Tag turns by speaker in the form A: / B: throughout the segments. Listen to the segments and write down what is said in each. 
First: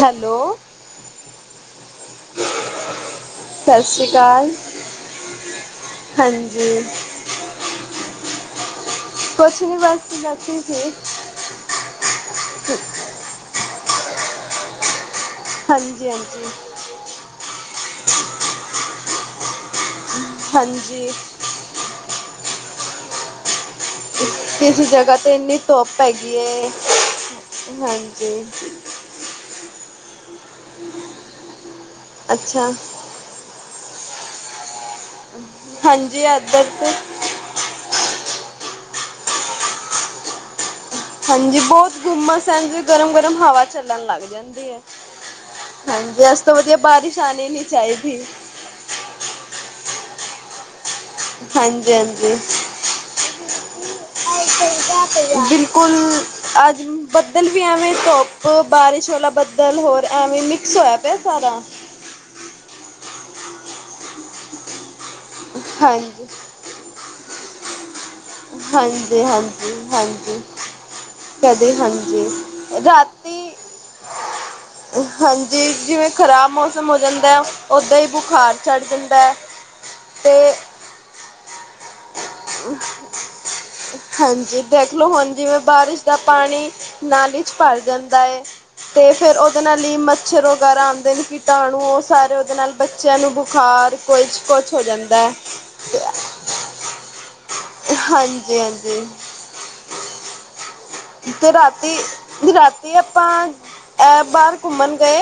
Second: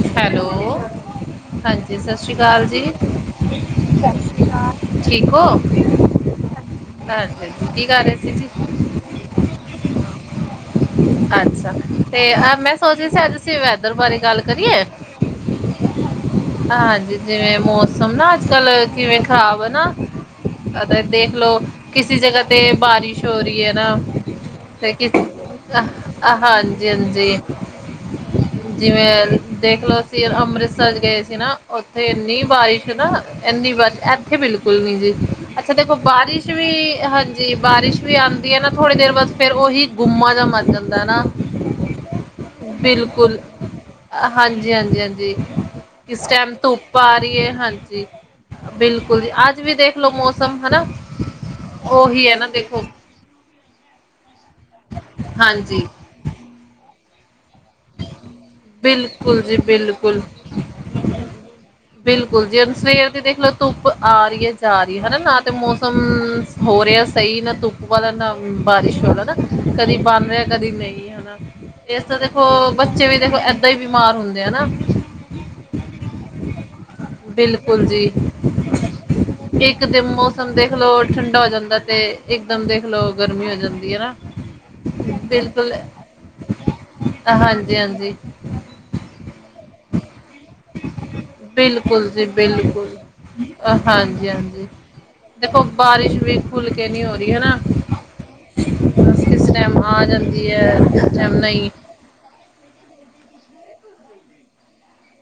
A: Hello.
B: ਹਾਂਜੀ, ਸਤਿ ਸ਼੍ਰੀ ਅਕਾਲ ਜੀ।
A: ਸਤਿ ਸ੍ਰੀ ਅਕਾਲ।
B: ਠੀਕ ਹੋ?
A: ਹਾਂਜੀ
B: ਹਾਂਜੀ ਕੀ ਕਰ ਰਹੇ ਸੀ ਜੀ?
A: ਕੁੱਛ ਨਹੀਂ ਬਸ ਬੇਠੀ ਸੀ
B: ਅੱਛਾ ਤੇ ਮੈਂ ਸੋਚਦੀ ਸੀ ਅੱਜ ਅਸੀ ਵੈਦਰ ਬਾਰੇ ਗੱਲ ਕਰੀਏ
A: ਹਾਂਜੀ ਹਾਂਜੀ
B: ਹਾਂਜੀ ਜਿਵੇਂ ਮੌਸਮ ਨਾ ਅੱਜ ਕੱਲ ਕਿਵੇਂ ਹੈ, ਵੋ ਨਾ,
A: ਹਾਂਜੀ
B: ਦੇਖਲੋ ਕਿਸੇ ਜਗ੍ਹਾ ਤੇ ਬਾਰਿਸ਼ ਹੋ ਰਹੀ ਹੈ।
A: ਕਿਸੇ ਜਗ੍ਹਾ ਤੇ ਇੰਨੀ ਧੁੱਪ ਹੈਗੀ ਏ
B: ਹਾਂਜੀ- ਹਾਂਜੀ।
A: [unintelligible]
B: ਜਿਵੇਂ ਦੇਖਲਉ, ਅਸੀਂ ਅੰਮ੍ਰਿਤਸਰ ਗਏ ਸੀ ਨਾ, ਉੱਥੇ ਇੰਨੀ
A: ਅੱਛਾ
B: ਬਾਰਿਸ਼ ਨਾ ਇੰਨੀ, ਇੱਥੇ ਬਿਲਕੁਲ ਨੀ ਜੀ, ਅੱਛਾ ਦੇਖੋ
A: ਹਾਂਜੀ
B: ਬਾਰਿਸ਼
A: ਇੱਧਰ
B: ਵੀ,
A: ਤੇ
B: ਹਾਂਜੀ। ਤੇ ਬਾਰਿਸ਼ ਵੀ ਆਉਂਦੀ ਹੈ ਨਾ, ਥੋੜੀ ਦੇਰ ਬਾਅਦ ਫਿਰ ਉਹੀ ਗੁੰਮਾ ਜਾ ਬਣ ਜਾਂਦਾ ਹੈ ਨਾ।
A: ਹਾਂਜੀ, ਬਹੁਤ ਗੁੰਮਸ ਐ ਜੀ ਗਰਮ -ਗਰਮ
B: ਬਿਲਕੁਲ
A: ਹਵਾ ਚੱਲਣ ਲੱਗ ਜਾਂਦੀ
B: ਹਾਂਜੀ
A: ਹੈ।
B: ਹਾਂਜੀ ਹਾਂਜੀ
A: ਹਾਂਜੀ, ਇਸ
B: ਟਾਈਮ
A: ਤੋਂ ਵਧੀਆ
B: ਧੁੱਪ ਆ
A: ਬਾਰਿਸ਼
B: ਰਹੀ
A: ਆਉਣੀ
B: ਹੈ
A: ਨੀ
B: ਹਾਂਜੀ
A: ਚਾਹੀਦੀ।
B: ਬਿਲਕੁਲ, ਅੱਜ ਵੀ ਦੇਖਲਉ ਮੌਸਮ ਹਨਾ,
A: ਹਾਂਜੀ
B: ਉਹੀ
A: ਹਾਂਜੀ
B: ਹੈ ਨਾ ਦੇਖੋ। ਹਾਂਜੀ
A: ਬਿਲਕੁਲ ਅੱਜ ਬੱਦਲ਼ ਵੀ ਐਵੇਂ ਧੁੱਪ ਬਾਰਿਸ਼ ਵਾਲਾ
B: ਬਿਲਕੁਲ ਜੀ
A: ਬੱਦਲ, ਹੋਰ
B: ਬਿਲਕੁਲ
A: ਐਵੇਂ ਮਿਕਸ ਹੋਇਆ ਪਿਆ ਸਾਰਾ।
B: ਬਿਲਕੁਲ ਜੀ, ਹੁਣ ਸਵੇਰ ਦੀ ਦੇਖ ਲੋ ਧੁੱਪ ਆ ਰਹੀ ਐ, ਜਾ ਰਹੀ ਐ, ਹਨਾ ਨਾ ਤੇ ਮੌਸਮ
A: ਹਾਂਜੀ
B: ਹੋ ਰਿਹਾ ਸਹੀ ਨਾ ਧੁੱਪ ਵਾਲ ਨਾ ਬਾਰਿਸ਼ ਹੋ
A: ਹਾਂਜੀ ਹਾਂਜੀ
B: ਕਦੀ ਬਣ
A: ਹਾਂਜੀ
B: ਰਿਹਾ ਕਦੀ ਨਹੀਂ ਹਨਾ,
A: ਕਦੇ
B: ਇਸ ਤਰ੍ਹਾਂ
A: ਹਾਂਜੀ
B: ਦੇ ਦੇਖੋ ਬੱਚੇ ਵੀ ਦੇਖੋ
A: ਰਾਤੀ
B: ਏਦਾਂ ਹੀ ਬਿਮਾਰ ਹੁੰਦੇ ਆ ਹੈਨਾ।
A: ਹਾਂਜੀ ਜਿਵੇਂ ਖ਼ਰਾਬ ਮੌਸਮ ਹੋ ਜਾਂਦਾ
B: ਬਿਲਕੁਲ
A: ਉੱਦਾਂ ਹੀ
B: ਜੀ
A: ਬੁਖਾਰ ਚੜ੍ਹ ਜਾਂਦਾ ਤੇ
B: ਚਲੋ ਠੰਡਾ ਹੋ ਜਾਂਦਾ ਤੇ ਇੱਕਦਮ ਦੇਖ ਲਓ ਗਰਮੀ ਹੋ ਜਾਂਦੀ ਹੈ ਨਾ
A: ਹਾਂਜੀ ਦੇਖਲੋ ਹੁਣ ਜਿਵੇਂ
B: ਬਿਲਕੁਲ
A: ਬਾਰਿਸ਼ ਦਾ ਪਾਣੀ ਨਾਲੀ ਚ
B: ਹਾਂਜੀ
A: ਭਰ
B: ਹਾਂਜੀ
A: ਜਾਂਦਾ ਹੈ ਤੇ ਫਿਰ ਉਹਦੇ ਨਾਲ ਹੀ ਮੱਛਰ ਵਗੈਰਾ ਆਉਂਦੇ ਨੇ ਕੀਟਾਣੂਂ ਬਹੁੱਤ
B: ਬਿਲਕੁਲ ਜੀ
A: ਸਾਰੇ ਉਹਦੇ ਨਾਲ
B: ਬਿਲਕੁਲ
A: ਬੱਚਿਆਂ ਨੂੰ
B: ਅ,
A: ਬੁਖਾੱਰ ਕੁਝ
B: ਹਾਂਜੀ ਹਾਂਜੀ
A: ਕੁੱਛ ਹੋ ਜਾਂਦਾ ਹੈ ਤੇ
B: ਭੁੱਲ ਕੇ ਨਹੀਂ ਹੋ ਰਹੀ ਹਨਾ
A: ਹਾਂਜੀ ਹਾਂਜੀ
B: ਬਸ ਕਿਸ ਟਾਈਮ ਆ ਜਾਂਦੀ ਹੈ ਟਾਈਮ
A: ਤੇ
B: ਨਹੀਂ
A: ਰਾਤੀ ਰਾਤੀ ਆਪਾਂ ਅ ਬਾਹਰ ਘੁੰਮਣ ਗਏ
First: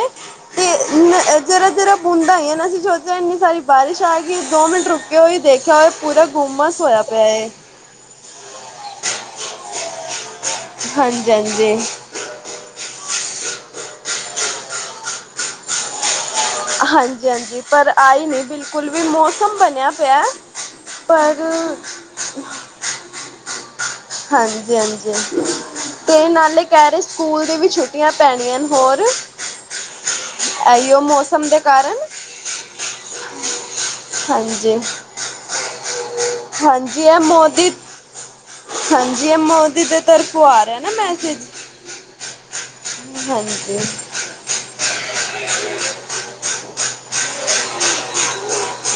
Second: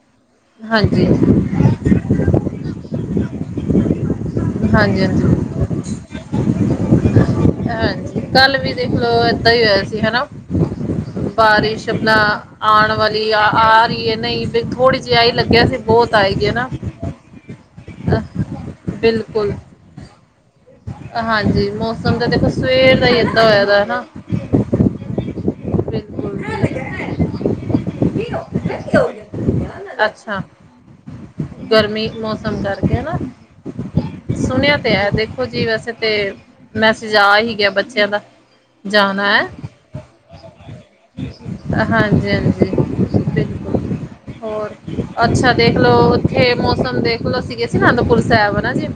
A: ਤੇ
B: ਹਾਂਜੀ
A: ਜਿਹੜਾ ਜਿਹੜਾ ਬੂੰਦਾ ਹੀ ਹੈ ਨਾ ਅਸੀਂ ਸੋਚਿਆ ਇੰਨੀ ਸਾਰੀ ਬਾਰਿਸ਼ ਆ ਗਈ ਦੋ ਮਿੰਟ
B: ਹਾਂਜੀ
A: ਰੁਕੇ ਹੋਏ
B: ਹਾਂਜੀ
A: ਦੇਖਿਆ ਹੋਇਆ ਪੂਰਾ ਗੁੰਮਸ ਹੋਇਆ ਪਿਆ ਹੈ
B: ਹਾਂਜੀ ਕੱਲ ਵੀ ਦੇਖਲੋ ਏਦਾਂ ਹੀ ਹੋਇਆ ਸੀ ਹਨਾ
A: ਹਾਂਜੀ ਹਾਂਜੀ
B: ਬਾਰਿਸ਼ ਆਪਣਾ ਆਉਣ ਵਾਲੀ ਆ ਆ ਰਹੀ ਹੈ ਨਹੀਂ ਥੋੜ੍ਹੀ ਜਿਹੀ ਆਹੀ ਲੱਗਿਆ ਸੀ ਬਹੁਤ ਆਏਗੀ ਨਾ
A: ਹਾਂਜੀ ਹਾਂਜੀ ਪਰ ਆਈ ਨਹੀਂ ਬਿਲਕੁੱਲ ਵੀ
B: ਬਿਲਕੁਲ
A: ਮੌਸਂਮ ਬਣਿਆ ਪਿਆ ਪਰ
B: ਹਾਂਜੀ ਮੌਸਮ ਦਾ ਦੇਖੋ ਸਵੇਰ ਦਾ ਹੀ ਏਦਾਂ ਹੋਇਆ ਹਨਾ
A: ਹਾਂਜੀ ਹਾਂਜੀ ਅਤੇ
B: ਬਿਲਕੁਲ
A: ਨਾਲੇ
B: ਬਿਲਕੁਲ।
A: ਕਹਿ ਰਹੇ ਸਕੂਲ ਦੀ ਵੀ ਛੁੱਟੀਆਂ ਪੈਣੀਆਂ ਨੇ ਹੋਰ
B: ਅੱਛਾ
A: ਇਹੀ ਮੌਸਮ ਦੇ ਕਾਰਨ
B: ਕੰਮ ਕਰਕੇ ਹਨਾ ਸੁਣਿਆ
A: ਹਾਂਜੀ
B: ਤੇ ਹੈ ਦੇਖੋ ਜੀ ਵੈਸੇ ਤੇ
A: ਹਾਂਜੀ
B: ਮੈਸੇਜ
A: ਇਹ
B: ਆ ਹੀ ਗਿਆ
A: ਮੋਦੀ
B: ਬੱਚਿਆਂ ਦਾ
A: ਹਾਂਜੀ
B: ਜਾਣਾ
A: ਇਹ
B: ਹੈ
A: ਮੋਦੀ ਦੇ ਤਰਫੋਂ ਆ ਰਿਹਾ ਨਾ ਮੈਸੇਜ
B: ਹਾਂਜੀ ਹਾਂਜੀ
A: ਹਾਂਜੀ
B: ਬਿਲਕੁਲ ਹੋਰ ਅੱਛਾ ਦੇਖਲੋ ਉੱਥੇ ਮੌਸਮ ਦੇਖਲੋ ਸੀਗੇ ਸੀ ਅਨੰਦਪੁਰ ਸਾਹਿਬ ਹਾਂਜੀ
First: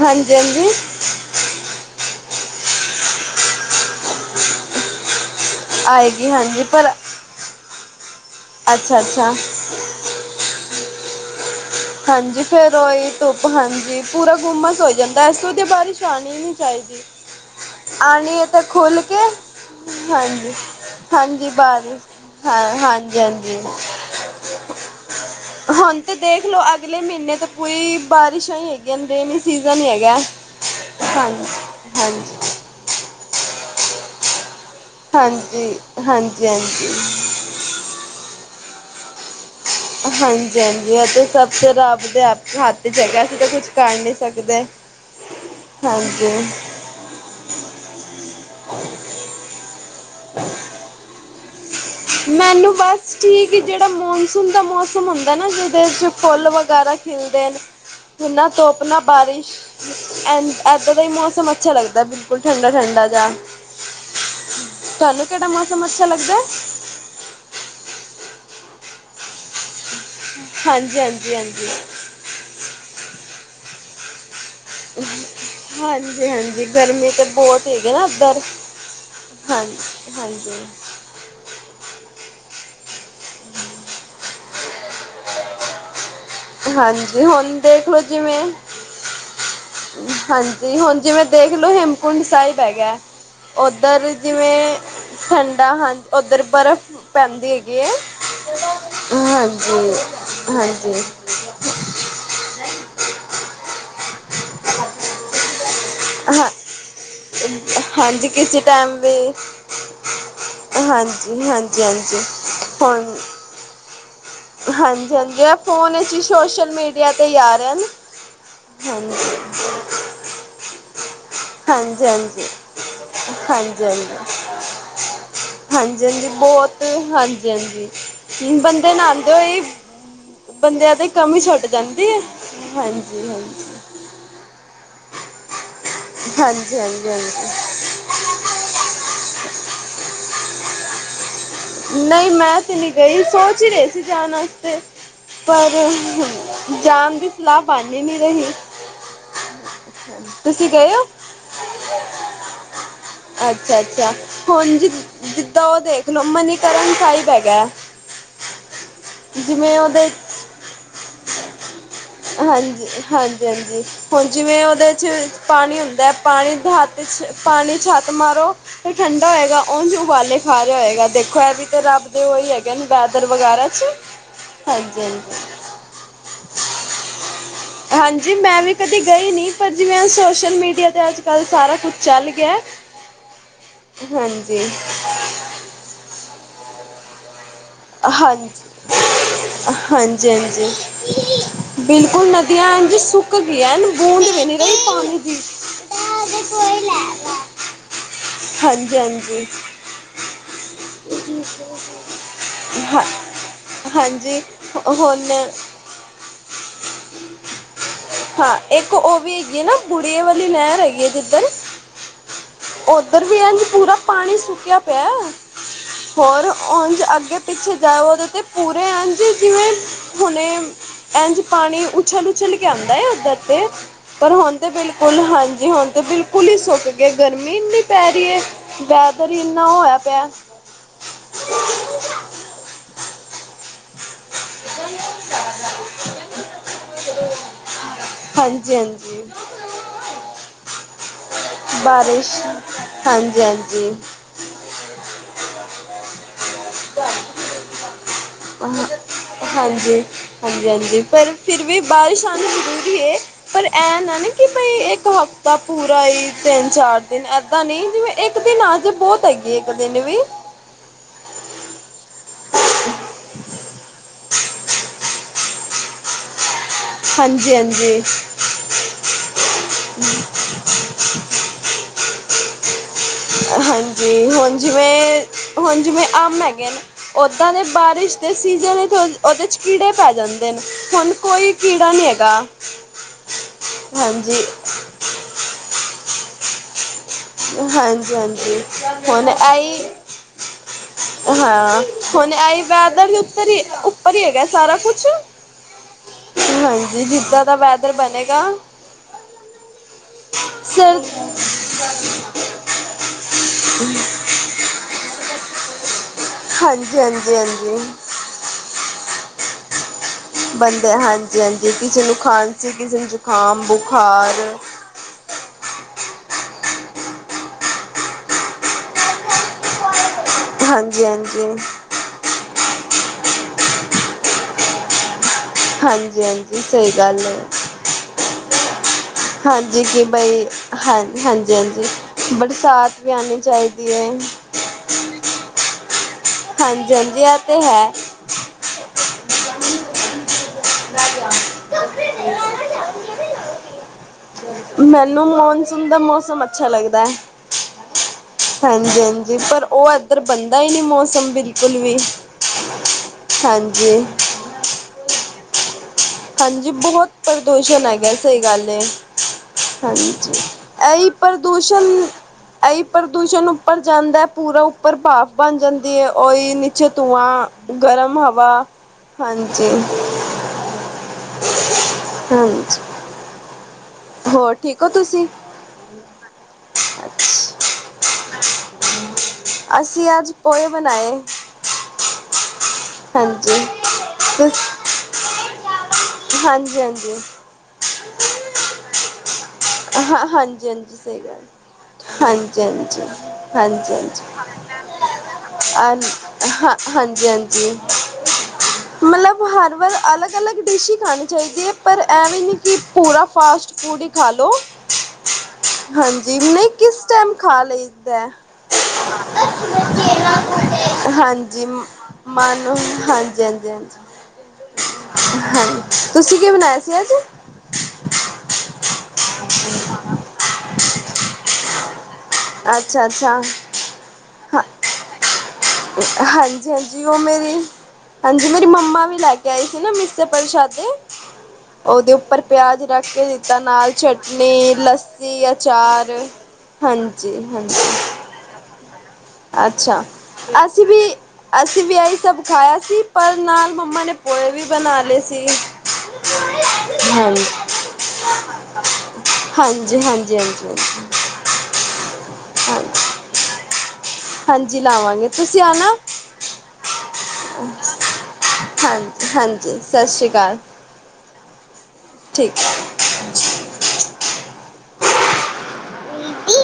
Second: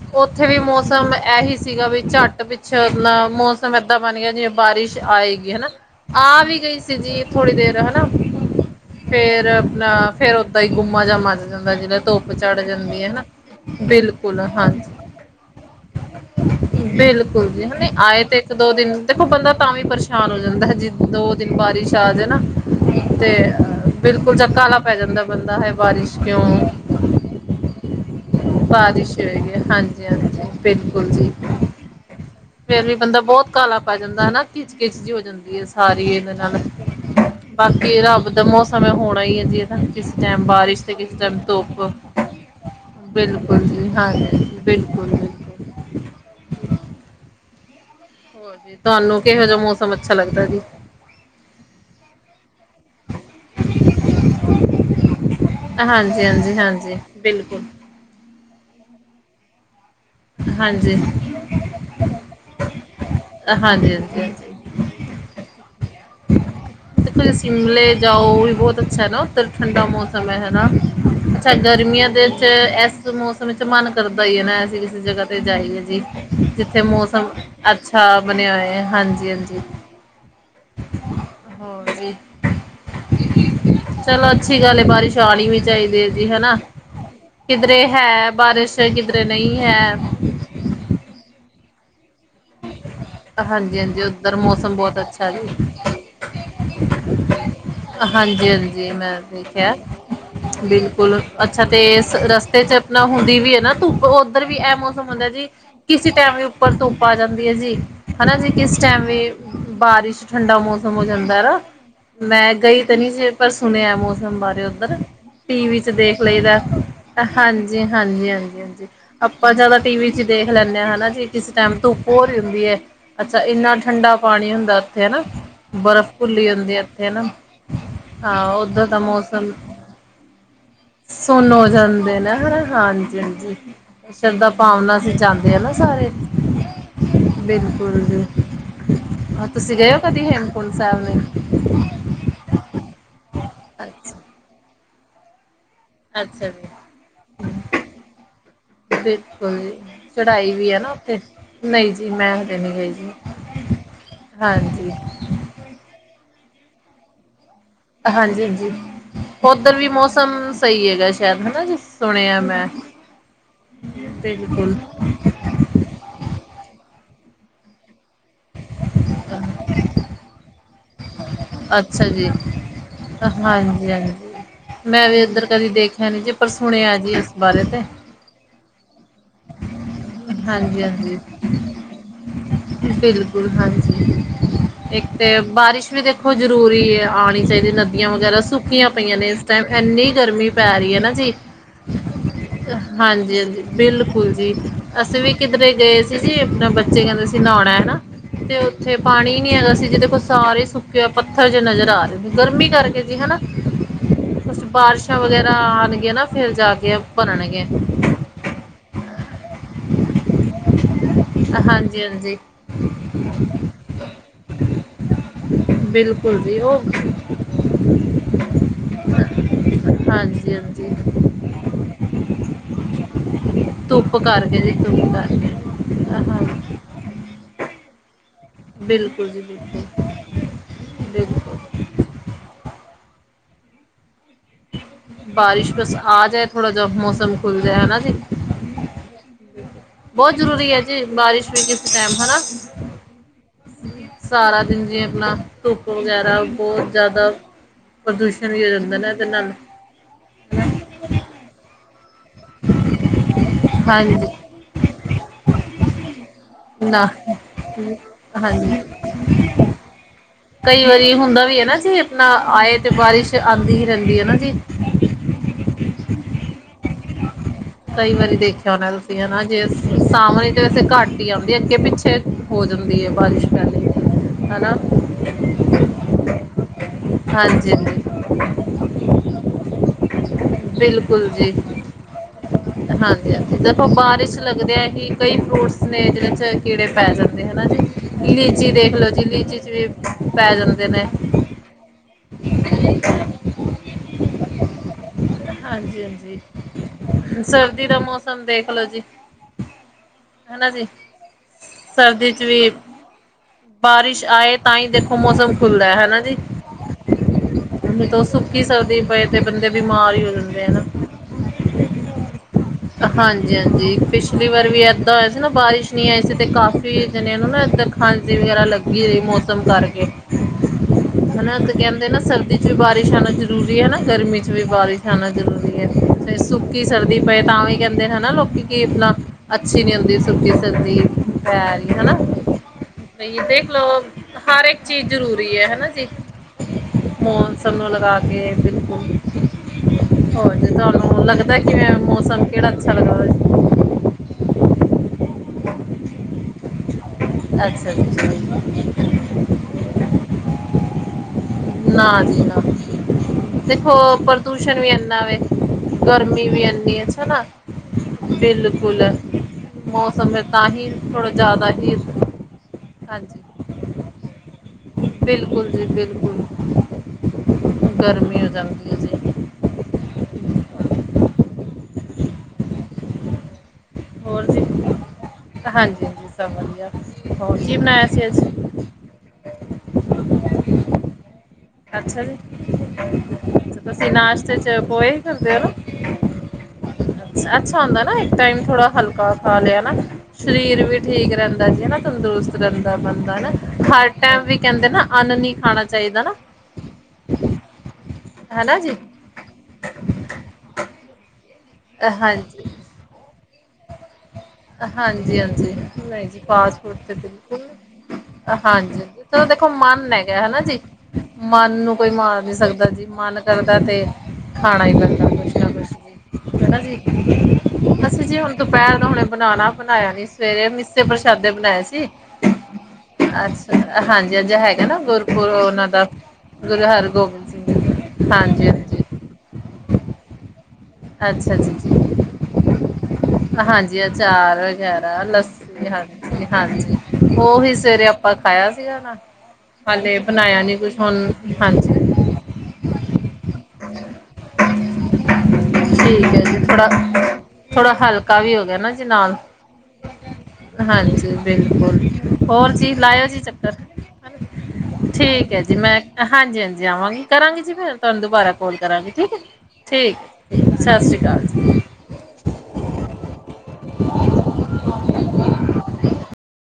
A: ਹਾਂਜੀ
B: ਉੱਥੇ ਵੀ
A: ਹਾਂਜੀ
B: ਮੌਸਮ ਇਹੀ ਸੀਗਾ ਵੀ ਝੱਟ ਪਿੱਛੇ ਮੌਸਮ ਏਦਾਂ ਬਣ ਗਿਆ ਜਿਵੇਂ ਬਾਰਿਸ਼ ਆਏਗੀ ਹਨਾ
A: ਆਏਗੀ
B: ਆ ਵੀ
A: ਹਾਂਜੀ
B: ਗਈ
A: ਪਰ
B: ਸੀ ਜੀ ਥੋੜੀ ਦੇਰ ਹਨਾ
A: ਅੱਛਾ ਅੱਛਾ
B: ਫਿਰ ਆਪਣਾ ਫਿਰ ਓਦਾਂ ਹੀ ਗੁੰਮਾ ਜਾ ਬਣ ਜਾਂਦਾ ਜਿਦਾ ਧੁੱਪ
A: ਹਾਂਜੀ
B: ਚੜ
A: ਫਿਰ
B: ਜਾਂਦੀ
A: ਉਹੀ
B: ਹੈ ਨਾ
A: ਧੁੱਪ ਹਾਂਜੀ ਪੂਰਾ
B: ਬਿਲਕੁੱਲ ਹਾਂਜੀ
A: ਗੁੰਮਸ ਹੋ ਜਾਂਦਾ ਇਸ ਦੇ ਬਾਰਿਸ਼ ਆਣੀ ਨਹੀਂ ਚਾਹੀਦੀ
B: ਬਿਲਕੁੱਲ ਜੀ ਹੁਨ ਆਏ
A: ਆਣੀ
B: ਤੇ
A: ਹੈ
B: ਇੱਕ
A: ਤਾਂ
B: ਦੋ ਦਿਨ
A: ਖੁੱਲ ਕੇ
B: ਦੇਖੋ ਬੰਦਾ ਤਾਂ ਵੀ ਪਰੇਸ਼ਾਨ ਹੋ
A: ਹਾਂਜੀ
B: ਜਾਂਦਾ ਹੈ ਜੀ ਦੋ
A: ਹਾਂਜੀ
B: ਦਿਨ ਬਾਰਿਸ਼ ਆਜੇ ਨਾ
A: ਹਾਂ ਹਾਂਜੀ
B: ਤੇ
A: ਹਾਂਜੀ
B: ਬਿਲਕੁੱਲ ਜਾ ਕਾਹਲਾ ਪੈ ਜਾਂਦਾ ਬੰਦਾ ਹੈ
A: ਹੁਣ ਤੇ
B: ਬਾਰਿਸ਼ ਕਿਉਂ
A: ਦੇਖ ਲਓ ਅਗਲੇ ਮਹੀਨੇ ਤਾਂ ਕੋਈ ਬਾਰਿਸ਼ਾਂ ਹੀ ਹੈਗੀਆਂ ਨੇ
B: ਬਾਰਿਸ਼
A: ਰੇਨੀ
B: ਹੋਏਗੀ
A: ਸੀਜ਼ਨ ਹੀ
B: ਹਾਂਜੀ
A: ਹੈਗਾ
B: ਹਾਂਜੀ ਬਿਲਕੁਲ ਜੀ
A: ਹਾਂਜੀ ਹਾਂਜੀ
B: ਫੇਰ ਵੀ ਬੰਦਾ ਬਹੁਤ ਕਾਲਾ ਪੈ ਜਾਂਦਾ ਹਨਾ ਖਿਚ ਖਿਚ ਜਿ ਹੋ ਜਾਂਦੀ ਹੈ
A: ਹਾਂਜੀ
B: ਸਾਰੀ ਇਹਦੇ
A: ਹਾਂਜੀ
B: ਨਾਲ
A: ਹਾਂਜੀ
B: ਬਾਕੀ ਰੱਬ ਦਾ ਮੌਸਮ ਹੈ ਹੋਣਾ ਈ ਹੈ ਜੀ ਕਿਸ ਟਾਈਮ
A: ਹਾਂਜੀ
B: ਬਾਰਿਸ਼ ਤੇ
A: ਹਾਂਜੀ ਇਹ
B: ਕਿਸ
A: ਤਾਂ
B: ਟਾਈਮ
A: ਸਭ ਤੇ
B: ਧੁੱਪ
A: ਰੱਬ ਦੇ ਆਪ ਹੱਥ 'ਚ ਹੈਗਾ ਅਸੀਂ ਤਾਂ
B: ਬਿਲਕੁਲ
A: ਕੁਝ
B: ਜੀ
A: ਕਰ ਨਹੀਂ
B: ਹਾਂਜੀ
A: ਸਕਦੇ
B: ਬਿਲਕੁ ਹਜੀ
A: ਹਾਂਜੀ
B: ਹੋ ਜੀ ਤੁਹਾਨੂੰ ਕਿਹੋ ਜਿਹਾ ਮੌਸਮ ਅੱਛਾ ਲੱਗਦਾ ਜੀ
A: ਮੈਨੂੰ ਬਸ ਠੀਕ ਜਿਹੜਾ ਮੌਨਸੂਨ ਦਾ ਮੌਸਮ ਹੁੰਦਾ ਨਾ ਜਿਹਦੇ ਚ
B: ਹਾਂਜੀ
A: ਫੁੱਲ
B: ਹਾਂਜੀ ਹਾਂਜੀ
A: ਵਗੈਰਾ ਸਡਨ
B: ਬਿਲਕੁਲ
A: ਨਾ ਧੁੱਪ ਨਾ ਬਾਰਿਸ਼ ਇੱਦਾ
B: ਹਾਂਜੀ
A: ਦਾ ਹੀ ਮੌਸਮ ਅੱਛਾ ਲੱਗਦਾ ਬਿਲਕੁਲ ਠੰਡਾ- ਠੰਡਾ ਜਾ
B: ਹਾਂਜੀ -ਹਾਂਜੀ ਹ
A: ਤੁਹਾਨੂੰ ਕਿਹੜਾ ਮੌਸਮ ਅੱਛਾ ਲੱਗਦਾ ਹੈ
B: ਸ਼ਿਮਲੇ ਜਾਓ ਵੀ ਬਹੁਤ ਅੱਛਾ ਹੈ ਨਾ ਉੱਧਰ ਠੰਡਾ ਮੌਸਮ ਹੈ ਹਨਾ,
A: ਹਾਂਜੀ ਹਾਂਜੀ
B: ਅੱਛਾ
A: ਹਾਂਜੀ
B: ਗਰਮੀਆਂ ਦੇ ਇਸ ਮੌਸਮ ਵਿੱਚ ਮਨ ਕਰਦਾ ਹੀ ਹੈ ਨਾ ਕਿਸੇ ਜਗਾ ਤੇ ਜਾਈਏ ਜੀ
A: ਹਾਂਜੀ ਹਾਂਜੀ
B: ਜਿੱਥੇ
A: ਗਰਮੀ ਤੇ
B: ਮੌਸਮ
A: ਬਹੁਤ ਹੈਗੀ ਨਾ
B: ਅੱਛਾ
A: ਇੱਧਰ
B: ਬਣਿਆ ਹੋਇਆ ਹਾਂਜੀ -ਹਾਂਜੀ।
A: ਹਾਂਜੀ
B: ਹਾਂਜੀ, ਚਲੋ ਅੱਛੀ ਗੱਲ ਬਾਰਿਸ਼ ਆਣੀ ਵੀ ਚਾਹੀਦੀ ਹਨਾ,
A: ਹਾਂਜੀ ਹੁਣ
B: ਕਿਧਰੇ
A: ਦੇਖਲੋ
B: ਹੈ
A: ਜਿਵੇਂ
B: ਬਾਰਿਸ਼ ਕਿਧਰੇ ਨਹੀਂ ਹੈ
A: ਹਾਂਜੀ, ਹੁਣ ਜਿਵੇਂ ਦੇਖਲੋ ਹੇਮਕੁੰਡ ਸਾਹਿਬ ਹੈਗਾ
B: ਹਾਂਜੀ ਹਾਂਜੀ
A: ਓਧਰ
B: ਉੱਧਰ ਮੌਸਮ
A: ਜਿਵੇਂ,
B: ਬਹੁਤ ਅੱਛਾ ਜੀ
A: ਠੰਡਾ ਹਾਂ ਉੱਧਰ ਬਰਫ਼ ਪੈਂਦੀ ਹੈਗੀ ਹੈ।
B: ਹਾਂਜੀ- ਹਾਂਜੀ ਮੈਂ ਦੇਖਿਆ,
A: ਹਾਂਜੀ ਹਾਂਜੀ।
B: ਬਿਲਕੁਲ ਅੱਛਾ ਤੇ ਰਸਤੇ ਚ ਆਪਣਾ ਹੁੰਦੀ ਵੀ ਹੈ ਨਾ ਧੁੱਪ ਇਧਰ ਵੀ ਇਹ ਮੌਸਮ ਹੁੰਦਾ ਜੀ ਕਿਸੇ ਟਾਈਮ
A: ਹਾਂ
B: ਉੱਪਰ ਤੋਂ ਪਾ ਜਾਂਦੀ ਹੈ ਜੀ ਹਨਾ ਜੀ ਕਿਸ ਟਾਈਮ ਵੀ ਬਾਰਿਸ਼ ਠੰਡਾ ਮੌਸਮ ਹੋ ਜਾਂਦਾ
A: ਹਾਂਜੀ
B: ਹਨਾ
A: ਹਾਂਜੀ ਹਾਂਜੀ।
B: ਮੈਂ ਗਈ ਤਾਂ ਨਹੀਂ
A: ਹੁਣ
B: ਸੀ ਪਰ ਸੁਣਿਆ ਮੌਸਮ ਬਾਰੇ ਤੇ ਉਧਰ,
A: ਹਾਂਜੀ ਹਾਂਜੀ ਇਹ
B: ਟੀਵੀ ਚ
A: ਫੋਨ ਵਿੱਚ
B: ਦੇਖ ਲਈ ਦਾ
A: ਸੋਸ਼ਲ ਮੀਡੀਆ ਤੇ ਹੀ ਆ ਰਹੇ ਹਨ।
B: ਹਾਂਜੀ- ਹਾਂਜੀ -ਹਾਂਜੀ। ਆਪਾਂ ਜਿਆਦਾ ਟੀ ਵੀ ਚ ਦੇਖ ਲੈਂਦੇ ਹਾਂ ਹਨਾ ਜੀ ਕਿਸ
A: ਹਾਂਜੀ
B: ਧੁੱਪ ਹੋ ਰਹੀ
A: ਹਾਂਜੀ
B: ਹੁੰਦੀ ਹੈ, ਅੱਛਾ ਇੰਨਾ
A: ਹਾਂਜੀ
B: ਠੰਡਾ
A: ਹਾਂਜੀ।
B: ਪਾਣੀ ਹੁੰਦਾ ਉੱਥੇ ਹਨਾ
A: ਹਾਂਜੀ
B: ਬਰਫ਼
A: ਹਾਂਜੀ
B: ਭੁੱਲੀ ਹੁੰਦੀ ਹੈ
A: ਬਹੁਤ
B: ਇੱਥੇ ਹਨਾ,
A: ਹਾਂਜੀ ਹਾਂਜੀ।
B: ਹਾਂ ਉਧਰ
A: ਬੰਦੇ
B: ਦਾ
A: ਨਹਾਉਂਦੇ
B: ਮੌਸਮ
A: ਹੋਏ ਬੰਦਿਆਂ ਤੇ ਕਮੀ
B: ਸੁੰਨ ਹੋ
A: ਛੁੱਟ ਜਾਂਦੀ
B: ਜਾਂਦੇ
A: ਹੈ
B: ਨੇ ਹਨਾ ਹਾਂਜੀ- ਹਾਂਜੀ। ਸ਼ਰਧਾ ਭਾਵਨਾ ਅਸੀਂ ਜਾਂਦੇ ਹਾਂ ਨਾ ਸਾਰੇ
A: ਹਾਂਜੀ- ਹਾਂਜੀ -ਹਾਂਜੀ।
B: ਹਾਂਜੀ, ਤੁਸੀਂ ਗਏ ਹੋ ਕਦੀ ਹੇਮਕੁੰਡ ਸਾਹਿਬ ਨੇ
A: ਨਹੀਂ ਮੈਂ ਤਾਂ ਨਹੀਂ ਗਈ, ਸੋਚ ਹੀ ਰਹੀ ਸੀ
B: ਅੱਛਾ
A: ਜਾਣ ਵਾਸਤੇ, ਪਰ
B: ਅੱਛਾ ਜੀ
A: ਜਾਣ ਦੀ ਸਲਾਹ ਬਣ ਨੀ ਰਹੀ
B: ਬਿਲਕੁਲ ਜੀ ਚੜਾਈ
A: ਤੁਸੀਂ
B: ਵੀ ਹੈ ਨਾ
A: ਗਏ ਹੋ
B: ਉੱਥੇ, ਨਹੀਂ ਜੀ ਮੈਂ ਤੇ ਨੀ ਗਈ ਜੀ
A: ਅੱਛਾ- ਅੱਛਾ ਹੁਣ ਜ
B: ਹਾਂਜੀ
A: ਜਿੱਦਾਂ ਉਹ ਦੇਖ ਲੋ ਮਨੀਕਰਨ ਸਾਹਿਬ ਹੈਗਾ
B: ਹਾਂਜੀ -ਹਾਂਜੀ ਉਧਰ
A: ਜਿਵੇਂ
B: ਵੀ
A: ਉਹਦੇ
B: ਮੌਸਮ ਸਹੀ ਹੈਗਾ ਸ਼ਾਇਦ ਹਨਾ ਜੀ ਸੁਣਿਆ ਮੈਂ
A: ਹਾਂਜੀ -ਹਾਂਜੀ- ਹਾਂਜੀ ਹੁਣ ਜਿਵੇਂ
B: ਬਿਲਕੁਲ
A: ਉਹਦੇ ਚ ਪਾਣੀ ਹੁੰਦਾ, ਪਾਣੀ ਹੱਥ 'ਚ ਪਾਣੀ 'ਚ ਹੱਥ ਮਾਰੋ ਫਿਰ ਠੰਡਾ ਹੋਏਗਾ ਉਂਝ ਉਬਾਲੇ ਖਾ ਰਿਹਾ ਹੋਏਗਾ ਦੇਖ ਖ ਵੀ ਤੇ
B: ਅੱਛਾ
A: ਰੱਬ ਦੇ
B: ਜੀ
A: ਹੋ ਹੀ ਹੈਗੇ ਨੇ ਵੈਦਰ ਵਗੈਰਾ ਚ
B: ਹਾਂਜੀ ਹਾਂਜੀ
A: [unintelligible]
B: ਮੈਂ ਵੀ
A: ਹਾਂਜੀ,
B: ਇੱਧਰ ਕਦੀ ਦੇਖਿਆ ਨੀ ਜੀ ਪਰ ਸੁਣਿਆ ਜੀ ਉਸ ਬਾਰੇ ਤੇ
A: ਹਾਂਜੀ, ਮੈਂ ਵੀ ਕਦੇ ਗਈ ਨੀ ਪਰ ਜਿਵੇਂ ਸੋਸ਼ਲ
B: ਹਾਂਜੀ
A: ਮੀਡੀਆ ਤੇ
B: ਹਾਂਜੀ
A: ਅੱਜ ਕੱਲ੍ਹ ਸਾਰਾ ਕੁਛ ਚੱਲ ਗਿਆ
B: ਬਿਲਕੁਲ ਹਾਂਜੀ
A: ਹਾਂਜੀ,
B: ਇੱਕ ਤੇ ਬਾਰਿਸ਼ ਵੀ ਦੇਖੋ ਜ਼ਰੂਰੀ ਹੈ ਆਉਣੀ ਚਾਹੀਦੀ ਨਦੀ ਨਦੀਆਂ ਵਗੈਰਾ
A: ਹਾਂਜੀ,
B: ਸੁੱਕੀਆਂ ਪਈਆਂ ਨੇ ਇਸ ਟਾਈਮ ਇੰਨੀ
A: ਹਾਂਜੀ,
B: ਗਰਮੀ
A: ਹਾਂਜੀ
B: ਪੈ ਰਹੀ ਹੈ ਨਾ ਜੀ।
A: ਬਿਲਕੁਲ ਨਦੀਆਂ ਇੰਝ ਸੁੱਕ
B: ਹਾਂਜੀ ਹਾਂਜੀ
A: ਗਈਆਂ ਬੂੰਦ
B: ਬਿਲਕੁਲ
A: ਵੀ
B: ਜੀ
A: ਨਹੀਂ ਰਹੀ ਪਾਣੀ
B: ਅਸੀਂ ਵੀ
A: ਦੀ
B: ਕਿਧਰੇ ਗਏ ਸੀ ਜੀ ਆਪਣੇ ਬੱਚੇ ਕਹਿੰਦੇ ਸੀ ਨਹਾਉਣਾ ਹੈ ਨਾ ਤੇ ਉੱਥੇ ਪਾਣੀ
A: ਹਾਂਜੀ, ਹਾਂਜੀ
B: ਨੀ ਹੈਗਾ ਸੀ ਜਿਹਦੇ ਕੋ ਸਾਰੇ ਸੁ [unintelligible] ਪੱਥਰ ਜੇ ਨਜ਼ਰ ਆ ਰਹੇ ਸੀ ਗਰਮੀ ਕਰਕੇ
A: ਹਾਂ
B: ਜੇ ਹਨਾ।
A: ਹਾਂਜੀ
B: ਅੱਛ ਬਾਰਿਸ਼ਾਂ
A: ਹੁਣ
B: ਵਗੈਰਾ ਆਉਣਗੀਆਂ ਨਾ ਫਿਰ ਜਾ ਕੇ ਭਰਨਗੇ
A: ਹਾਂ ਇੱਕ ਉਹ ਵੀ ਹੈਗੀ ਹੈ ਨਾ ਬੁੜੀ ਵਾਲੀ ਲਹਿਰ ਹੈਗੀ ਐ
B: ਹਾਂਜੀ-ਹਾਂਜੀ।
A: ਉਧਰ ਵੀ ਇੰਝ ਪੂਰਾ ਪਾਣੀ ਸੁਕਿਆ ਪਿਆ
B: ਬਿਲਕੁਲ
A: ਹੋਰ
B: ਜੀ ਉਹ
A: ਉੰਝ ਅੱਗੇ ਪਿੱਛੇ ਜਾਉ ਉਹਦੇ ਤੇ ਪੂਰੇ ਇੰਜ ਜਿਵੇਂ ਹੁਣੇ
B: ਹਾਂਜੀ- ਹਾਂਜੀ।
A: ਇੰਝ ਪਾਣੀ ਉਛਲ -ਉਛਲ ਕੇ ਆਉਂਦਾ ਹੈ ਉਧਰ ਤੇ,
B: ਧੁੱਪ
A: ਪਰ ਹੁਣ
B: ਕਰਕੇ ਜੀ
A: ਤੇ
B: ਧੁੱਪ
A: ਬਿਲਕੁਲ
B: ਕਰਕੇ
A: ਹਾਂਜੀ ਹੁਣ ਤੇ
B: ਹਾਂ
A: ਬਿਲਕੁਲ ਹੀ ਸੁੱਕ ਗਏ ਗਰਮੀ ਇੰਨੀ ਪੈ ਰਹੀ ਹੈ।
B: ਬਿਲਕੁਲ
A: ਵੈਦਰ
B: ਜੀ
A: ਇਨਾ
B: ਬਿਲਕੁਲ
A: ਹੋਇਆ ਪਿਆ
B: ਬਿਲਕੁਲ ਬਾਰਿਸ਼ ਬਸ ਆ ਜਾਏ ਥੋੜਾ ਜਿਹਾ ਮੌਸਮ ਖੁੱਲ ਜਾਏ ਹਨ ਨਾ ਜੀ
A: ਹਾਂਜੀ ਹਾਂਜੀ
B: ਬਹੁਤ ਜ਼ਰੂਰੀ ਹੈ ਜੀ ਬਾਰਿਸ਼ ਵੀ ਕਿਸੇ ਟਾਈਮ
A: ਬਾਰਿਸ਼
B: ਹਨਾ
A: ਹਾਂਜੀ ਹਾਂਜੀ
B: ਸਾਰਾ ਦਿਨ ਜਿਵੇ ਆਪਣਾ ਧੁੱਪ ਵਗੈਰਾ ਬਹੁਤ ਜ਼ਿਆਦਾ ਪ੍ਰਦੂਸ਼ ਹੋ ਜਾਂਦਾ ਨਾ ਇਹਦੇ ਨਾਲ
A: ਹਾਂਜੀ ਹਾਂਜੀ ਹਾਂਜੀ ਪਰ ਫਿਰ ਵੀ ਬਾਰਿਸ਼ ਆ
B: ਖਾਲੀ [unintelligible]
A: ਪਰ ਇਹ ਨਾ ਨਾ ਕਿ ਬਈ ਇੱਕ ਹਫ਼ਤਾ ਪੂਰਾ ਈ ਤਿੰਨ ਚਾਰ
B: ਨਾ
A: ਦਿਨ ਏਦਾਂ ਨ ਜਿਵੇਂ ਇੱਕ ਦਿਨ
B: ਹਾਂਜੀ
A: ਆਜੇ ਬਹੁਤ ਹੈਗੀ ਇੱਕ ਦਿਨ ਵੀ
B: ਕਈ ਵਾਰੀ ਹੁੰਦਾ ਵੀ ਹੈ ਨਾ ਜੀ ਆਪਣਾ ਆਏ ਤੇ ਬਾਰਿਸ਼ ਆਂਦੀ ਹੀ ਰਹਿੰਦੀ ਹੈ ਨਾ ਜੀ
A: ਹਾਂਜੀ ਹਾਂ
B: ਕਈ ਵਾਰੀ ਦੇਖਿਆ ਹੋਣਾ ਤੁਸੀਂ ਹਨਾ ਜੇ ਸਾਵਣ ਚ ਤਾਂ ਵੈਸੇ ਘੱਟ ਹੀ ਆਉਂਦੀ ਅੱਗੇ ਪਿੱਛੇ ਹੋ ਜਾਂਦੀ ਹੈ ਬਾਰਿਸ਼ ਪਹਿਲੇ
A: ਹਾਂਜੀ ਹੁਣ
B: ਹਨਾ
A: ਜਿਵੇਂ ਹੁਣ ਜਿਵੇਂ ਆਮ ਮ ਓਦਾਂ ਦੇ
B: ਹਾਂਜੀ ਹਾਂਜੀ
A: ਬਾਰਿਸ਼ ਦੇ ਸੀਜ਼ਨ ਉਹਦੇ ਚ ਕੀੜੇ ਪੈ ਜਾਂ ਹੁਣ
B: ਬਿਲਕੁਲ
A: ਕੋਈ
B: ਜੀ
A: ਕੀੜਾ ਨੀ ਹੈਗਾ
B: ਹਾਂਜੀ ਹਾਂਜੀ ਦੇਖੋ ਬਾਰਿਸ਼
A: ਹਾਂਜੀ
B: ਲੱਗਦਿਆਂ ਹੀ ਕਈ ਫਰੂਟਸ ਨੇ ਜਿਹਨਾਂ ਚ ਕੀੜੇ ਪੈ ਜਾਂਦੇ ਹਨਾ
A: ਹਾਂਜੀ
B: ਜੀ
A: ਹਾਂਜੀ
B: ਲੀਚੀ ਦੇਖਲੋ ਜੀ
A: ਹੁਣ
B: ਲੀਚੀ ਚ
A: ਇਹੀ
B: ਵੀ ਪੈ ਜਾਂਦੇ ਨੇ।
A: ਹਾਂ ਹੁਣ ਆਈ ਵੈਦਰ ਦੇ ਉੱ ਉੱਪਰ ਹੀ ਹੈਗਾ ਸਾਰਾ ਕੁਛ
B: ਹਾਂਜੀ ਹਾਂਜੀ
A: ਹਾਂਜੀ ਜਿੱਦਾਂ
B: ਸਰਦੀ
A: ਵੈਦਰ
B: ਦਾ
A: ਬਣੇਗਾ
B: ਮੌਸਮ ਦੇਖਲੋ ਜੀ ਹਨਾ ਜੀ
A: ਸਰ
B: ਸਰਦੀ ਚ ਵੀ ਬਾਰਿਸ਼ ਆਏ ਤਾਂ ਹੀ ਦੇਖੋ ਮੌਸਮ ਖੁੱਲਦਾ ਹੈ ਹਨਾ ਜੀ
A: ਹਾਂਜੀ ਹਾਂਜੀ ਹਾਂਜੀ
B: ਸੁੱਕੀ ਸਕਦੀ ਪਏ ਤੇ ਬੰਦੇ ਬਿਮਾਰ ਹੀ ਹੋ ਜਾਂਦੇ ਆ ਨਾ
A: ਬੰਦੇ ਹਾਂਜੀ ਹਾਂਜੀ ਕਿਸੇ ਨੂੰ ਖਾਂਸੀ ਕਿਸੇ ਨੂੰ ਜ਼ੁਕਾਮ ਬੁਖਾਰ
B: ਦ ਹੋਇਆ ਸੀ ਨਾ ਬਾਰਿਸ਼ ਨੀ ਆ ਸੀ ਤੇ ਕਾਫੀ ਜਣੇ ਨੂੰ ਨਾ ਇਰ ਖਾਂਸੀ ਵਗੈਰਾ ਲੱਗੀ ਹੋਈ ਮੌਸਮ ਕਰਕੇ।
A: ਹਾਂਜੀ ਹਾਂਜੀ
B: ਹਨਾ ਤੇ ਕਹਿੰਦੇ ਨਾ ਸਰਦੀ ਚ ਵੀ ਬਾਰਿਸ਼ ਆਉਣਾ ਜ਼ਰੂਰੀ ਹੈ ਨਾ ਗਰਮੀ ਚ ਵੀ ਬਾਰਿਸ਼ ਆਣਾ ਜ਼ਰੂਰੀ ਹੈ
A: ਹਾਂਜੀ
B: ਫਿਰ
A: ਹਾਂਜੀ
B: ਸੁੱਕੀ
A: ਸਹੀ
B: ਸਰਦੀ
A: ਗੱਲ
B: ਪਏ
A: ਹੈ
B: ਤਾਂ ਵੀ ਕਹਿੰਦੇ ਹਨਾ ਲੋਕੀ ਕੀ ਆਪਨਾ ਅੱਛੀ
A: ਹਾਂਜੀ
B: ਨੀ
A: ਕਿ
B: ਹੁੰਦੀ
A: ਬਈ
B: ਸੁੱਕੀ ਸਰਦੀ
A: ਹਾਂ ਹਾਂਜੀ
B: ਪੈ
A: ਹਾਂਜੀ
B: ਰਹੀ ਹੈਨਾ
A: ਬਰਸਾਤ ਵੀ
B: ਹੀ
A: ਆਉਣੀ
B: ਦੇਖਲੋ
A: ਚਾਹੀਦੀ ਹੈ
B: ਹਰ ਇੱਕ ਚੀਜ਼ ਜ਼ਰੂਰੀ ਹੈ ਹੈਨਾ ਜੀ
A: ਹਾਂਜੀ ਹਾਂਜੀ ਐਹ ਤੇ
B: ਮੌਸਮ
A: ਹੈ
B: ਲਗਾ ਕੇ ਹੋਵੇ [unintelligible] ਲੱਗਦਾ ਕਿਵੇਂ ਮੌਸਮ ਕਿਹੜਾ ਅੱਛਾ ਲੱਗਦਾ ਹੋਏ
A: ਮੈਨੂੰ ਮੌਨਸੂਨ ਦਾ ਮੌਸਮ ਅੱਛਾ ਲੱਗਦਾ ਐ
B: ਅੱਛਾ ਅੱਛਾ
A: ਪਰ ਉਹ ਇੱਧਰ ਬਣਦਾ ਹੀ ਨੀ ਮੌਸਮ ਵ [unintelligible] ਕੁੁਲਵੀ
B: ਨਾ ਜੀ
A: ਹਾਂਜੀ
B: ਦੂਸ਼ਣ ਵੀ ਇੰਨਾ ਵੇ ਗਰਮੀ ਵੀ
A: ਹਾਂਜੀ
B: ਇੰਨੀ ਹੈ
A: ਬਹੁਤ
B: ਅੱਛਾ ਨਾ
A: ਪ੍ਰਦੂਸ਼ਣ ਹੈ ਗਿਆ ਸਹੀ ਗੱਲ ਏ
B: ਬਿਲਕੁਲ
A: ਹਾਂਜੀ
B: ਮੌਸਮ ਹੈ ਤਾਂ ਹੀ
A: ਐਹੀ
B: ਥੋੜ੍ਹਾ ਜ਼ਿਆਦਾ
A: ਪ੍ਰਦੂਸ਼ਣ
B: ਹੀ
A: ਇਹੀ ਪ੍ਰਦੂਸ਼ਣ
B: ਹਾਂਜੀ
A: ਉੱਪਰ ਜਾਂਦਾ ਹੈ ਪੂਰਾ ਉੱਪਰ ਭਾਫ ਬਣ
B: ਬਿਲਕੁਲ ਜੀ
A: ਜਾਂਦੀ ਹੈ
B: ਬਿਲਕੁਲ
A: ਓੁਹੀ ਨਿ ਚ ਧੂੰਆਂ ਗਰਮ
B: ਗਰਮੀ ਹੋ
A: ਹਵਾ
B: ਜਾਂਦੀ ਹੈ ਜੀ
A: ਹਾਂਜੀ ਹਮ [unintelligible]
B: ਹੋਰ ਜੀ
A: ਹੋ ਤੁਸੀਂ
B: ਹਾਂਜੀ ਹਾਂਜੀ ਸਭ ਵਧੀਆ ਹੋਰ
A: ਅੱਛਾ
B: ਕੀ ‌ ਬਣਾਇਆ ਸੀ ਅੱਜ
A: ਅਸੀਂ ਅੱਜ ਪੋਹੇ ਬਣਾਏ
B: ਅੱਛਾ ਜੀ
A: ਹਾਂਜੀ
B: ਤੁਸੀਂ ਨਾਸ਼ਤੇ ਚ ਪੋਹੇ ਹੀ ਕਰਦੇ ਹੋ ਨਾ
A: ਹਾਂਜੀ ਹਾਂਜੀ
B: ਅੱਛਾ ਹੁੰਦਾ ਨਾ ਇੱਕ ਟਾਈਮ ਥੋੜਾ ਹਲਕਾ ਲਿਆ ਹਨਾ
A: ਹਾਂ ਹਾਂਜੀ
B: ਸਰੀਰ
A: ਹਾਂਜੀ
B: ਵੀ
A: ਸਹੀ
B: ਠੀਕ
A: ਗੱਲ
B: ਰਹਿੰਦਾ ਜੀ, ਹੈ ਨਾ ਤੰਦਰੁਸਤ
A: ਹਾਂਜੀ
B: ਰਹਿੰਦਾ
A: ਹਾਂਜੀ ਹਾਂਜੀ
B: ਬੰਦਾ ਹਨਾ ਹ
A: ਹਾਂਜੀ
B: ਟਮ ਵੀ ਕਹਿੰਦੇ ਨਾ ਅੰਨ ਨੀ ਖਾਣਾ
A: ਹਾਂ
B: ਚਾਹੀਦਾ ਨਾ।
A: ਹਾਂਜੀ ਹਾਂਜੀ
B: ਹੈਨਾ ਜੀ,
A: ਮਤਲਬ ਹਰ ਵਾਰ ਅਲੱਗ ਅਲੱਗ ਡਿਸ਼ ਹੀ ਖਾਣੀ ਚਾਹੀਦੀ ਹੈ ਪਰ ਐ ਵੀ ਨਹੀਂ
B: ਹਾਂਜੀ
A: ਕਿ ਪੂਰਾ ਫਾਸਟ ਫੂਡ ਹੀ ਖਾਲੋ,
B: ਹਾਂਜੀ ਹਾਂਜੀ ਫਾਸਟ ਫੂਡ
A: ਕਿਸ
B: ਤਾਂ
A: ਟਾਈਮ ਖਾ
B: ਬਿਲਕੁਲ
A: ਲਈਦਾ
B: ਹਾਂਜੀ ਹ ਚਲੋ ਦੇਖੋ ਮਨ ਹੈਗਾ ਜੀ ਹਨਾ ਜੀ
A: ਹਾਂਜੀ
B: ਮਨ ਨੂੰ ਕੋਈ ਮਾਰ ਨੀ
A: ਮਨ
B: ਸਕਦਾ ਜੀ ਮਨ
A: ਹਾਂਜੀ ਹਾਂਜੀ
B: ਕਰਦਾ
A: ਹਾਂਜੀ
B: ਤੇ ਖਾਣਾ ਹੀ ਬੰਦਾ
A: ਹਾਂਜੀ ਤੁਸੀਂ ਕੀ ਬਣਾਇਆ ਸੀ। ਅੱਜ-
B: ਅੱਛ ਜੀ ਹੁਣ ਦੁਪਹਿਰ ਹੁਣੇ ਬਣਾਉਣਾ ਬਣਾਇਆ ਨੀ ਸਵੇਰੇ ਮੀਸੇ ਪ੍ਰਸ਼ਾਦੇ ਬਣਾਏ ਸੀ। ਅੱਛਾ ਹਾਂਜੀ ਅੱਜ
A: ਹਾਂ
B: ਹੈਗਾ ਨਾ ਗੁਰਪੁਰਬ ਉਹਨਾਂ ਦਾ
A: ਹਾਂਜੀ
B: ਗੁਰੂ
A: ਹਾਂਜੀ ਉਹ
B: ਹਰਗੋਬਿੰਦ
A: ਮੇਰੀ
B: ਸਿੰਘ ਜੀ ਦਾ
A: ਹਾਂਜੀ ਮੇਰੀ ਮੰਮਾ ਵੀ ਲ ਆਏ ਸੀ ਨਾ ਮਿਲਣ ਪ੍ਰਸ਼ਾਦੇ
B: ਅੱਛਾ ਜੀ
A: ਉਹਦੇ
B: ਜੀ
A: ਉੱਪਰ ਪਿਆਜ ਰੱਖ ਕੇ ਦਿੱਤਾ ਨਾਲ
B: ਚਾਰ
A: ਚਟਨੀ,
B: ਵਗੈਰਾ ਲੱਸੀ
A: ਅਚਾਰ
B: ਹਾਂਜੀ ਹਾਂਜੀ ਉਹੀ
A: ਹਾਂਜੀ-ਹਾਂਜੀ
B: ਸਵੇਰੇ ਆਪਾਂ ਖਾਇਆ ਸੀਗਾ ਨਾ
A: ਅੱਛਾ
B: ਹਾਲੇ ਬਣਾਇਆ ਨੀ
A: ਅਸੀਂ
B: ਕੁਛ
A: ਵੀ
B: ਹੁਣ
A: ਅਸੀਂ ਵੀ ਇਹੀ
B: ਹਾਂਜੀ
A: ਸਭ ਖਾਇਆ ਸੀ। ਪਰ ਨਾਲ ਮੰਮਾ ਨੇ ਪੋਏ ਵੀ ਬਣਾ ਲਏ ਸੀ।
B: ਠੀਕ ਹੈ ਜੀ ਥੋੜਾ
A: ਹਾਂਜੀ।
B: ਥੋੜਾ ਹਲਕਾ ਵੀ ਹੋ ਗਿਆ ਨਾ ਜੀ ਨਾਲ
A: ਹਾਂਜੀ-ਹਾਂਜੀ-ਹਾਂਜੀ-ਹਾਂਜੀ,
B: ਹਾਂਜੀ ਬਿਲਕੁਲ
A: ਹਾਂਜੀ।
B: ਹੋਰ ਜੀ
A: ਹਾਂਜੀ ਹਾਂ
B: ਲਾਇਓ ਜੀ।
A: ਹਾਂਜੀ ਲਾਵਾਂਗੇ
B: ਠੀਕ ਹੈ
A: ਤੁਸੀਂ
B: ਜੀ।
A: ਆਣਾ
B: ਮੈਂ ਹਾਂਜੀ ਹਾਂਜੀ ਆਵਾਂਗੀ ਕਰਾਂਗੀ ਜੀ ਫੇਰ ਤੁਹਾਨੂੰ ਦੁਬਾਰਾ ਕਰਾਂਗੇ ਠੀਕ ਹੈ
A: ਹਾਂਜੀ-ਹਾਂਜੀ ਸਤਿ
B: ਠੀਕ
A: ਸ਼੍ਰੀ ਅਕਾਲ
B: ਸਤਿ ਸ੍ਰੀ ਅਕਾਲ ਜੀ।
A: ਠੀਕ ਹੈ।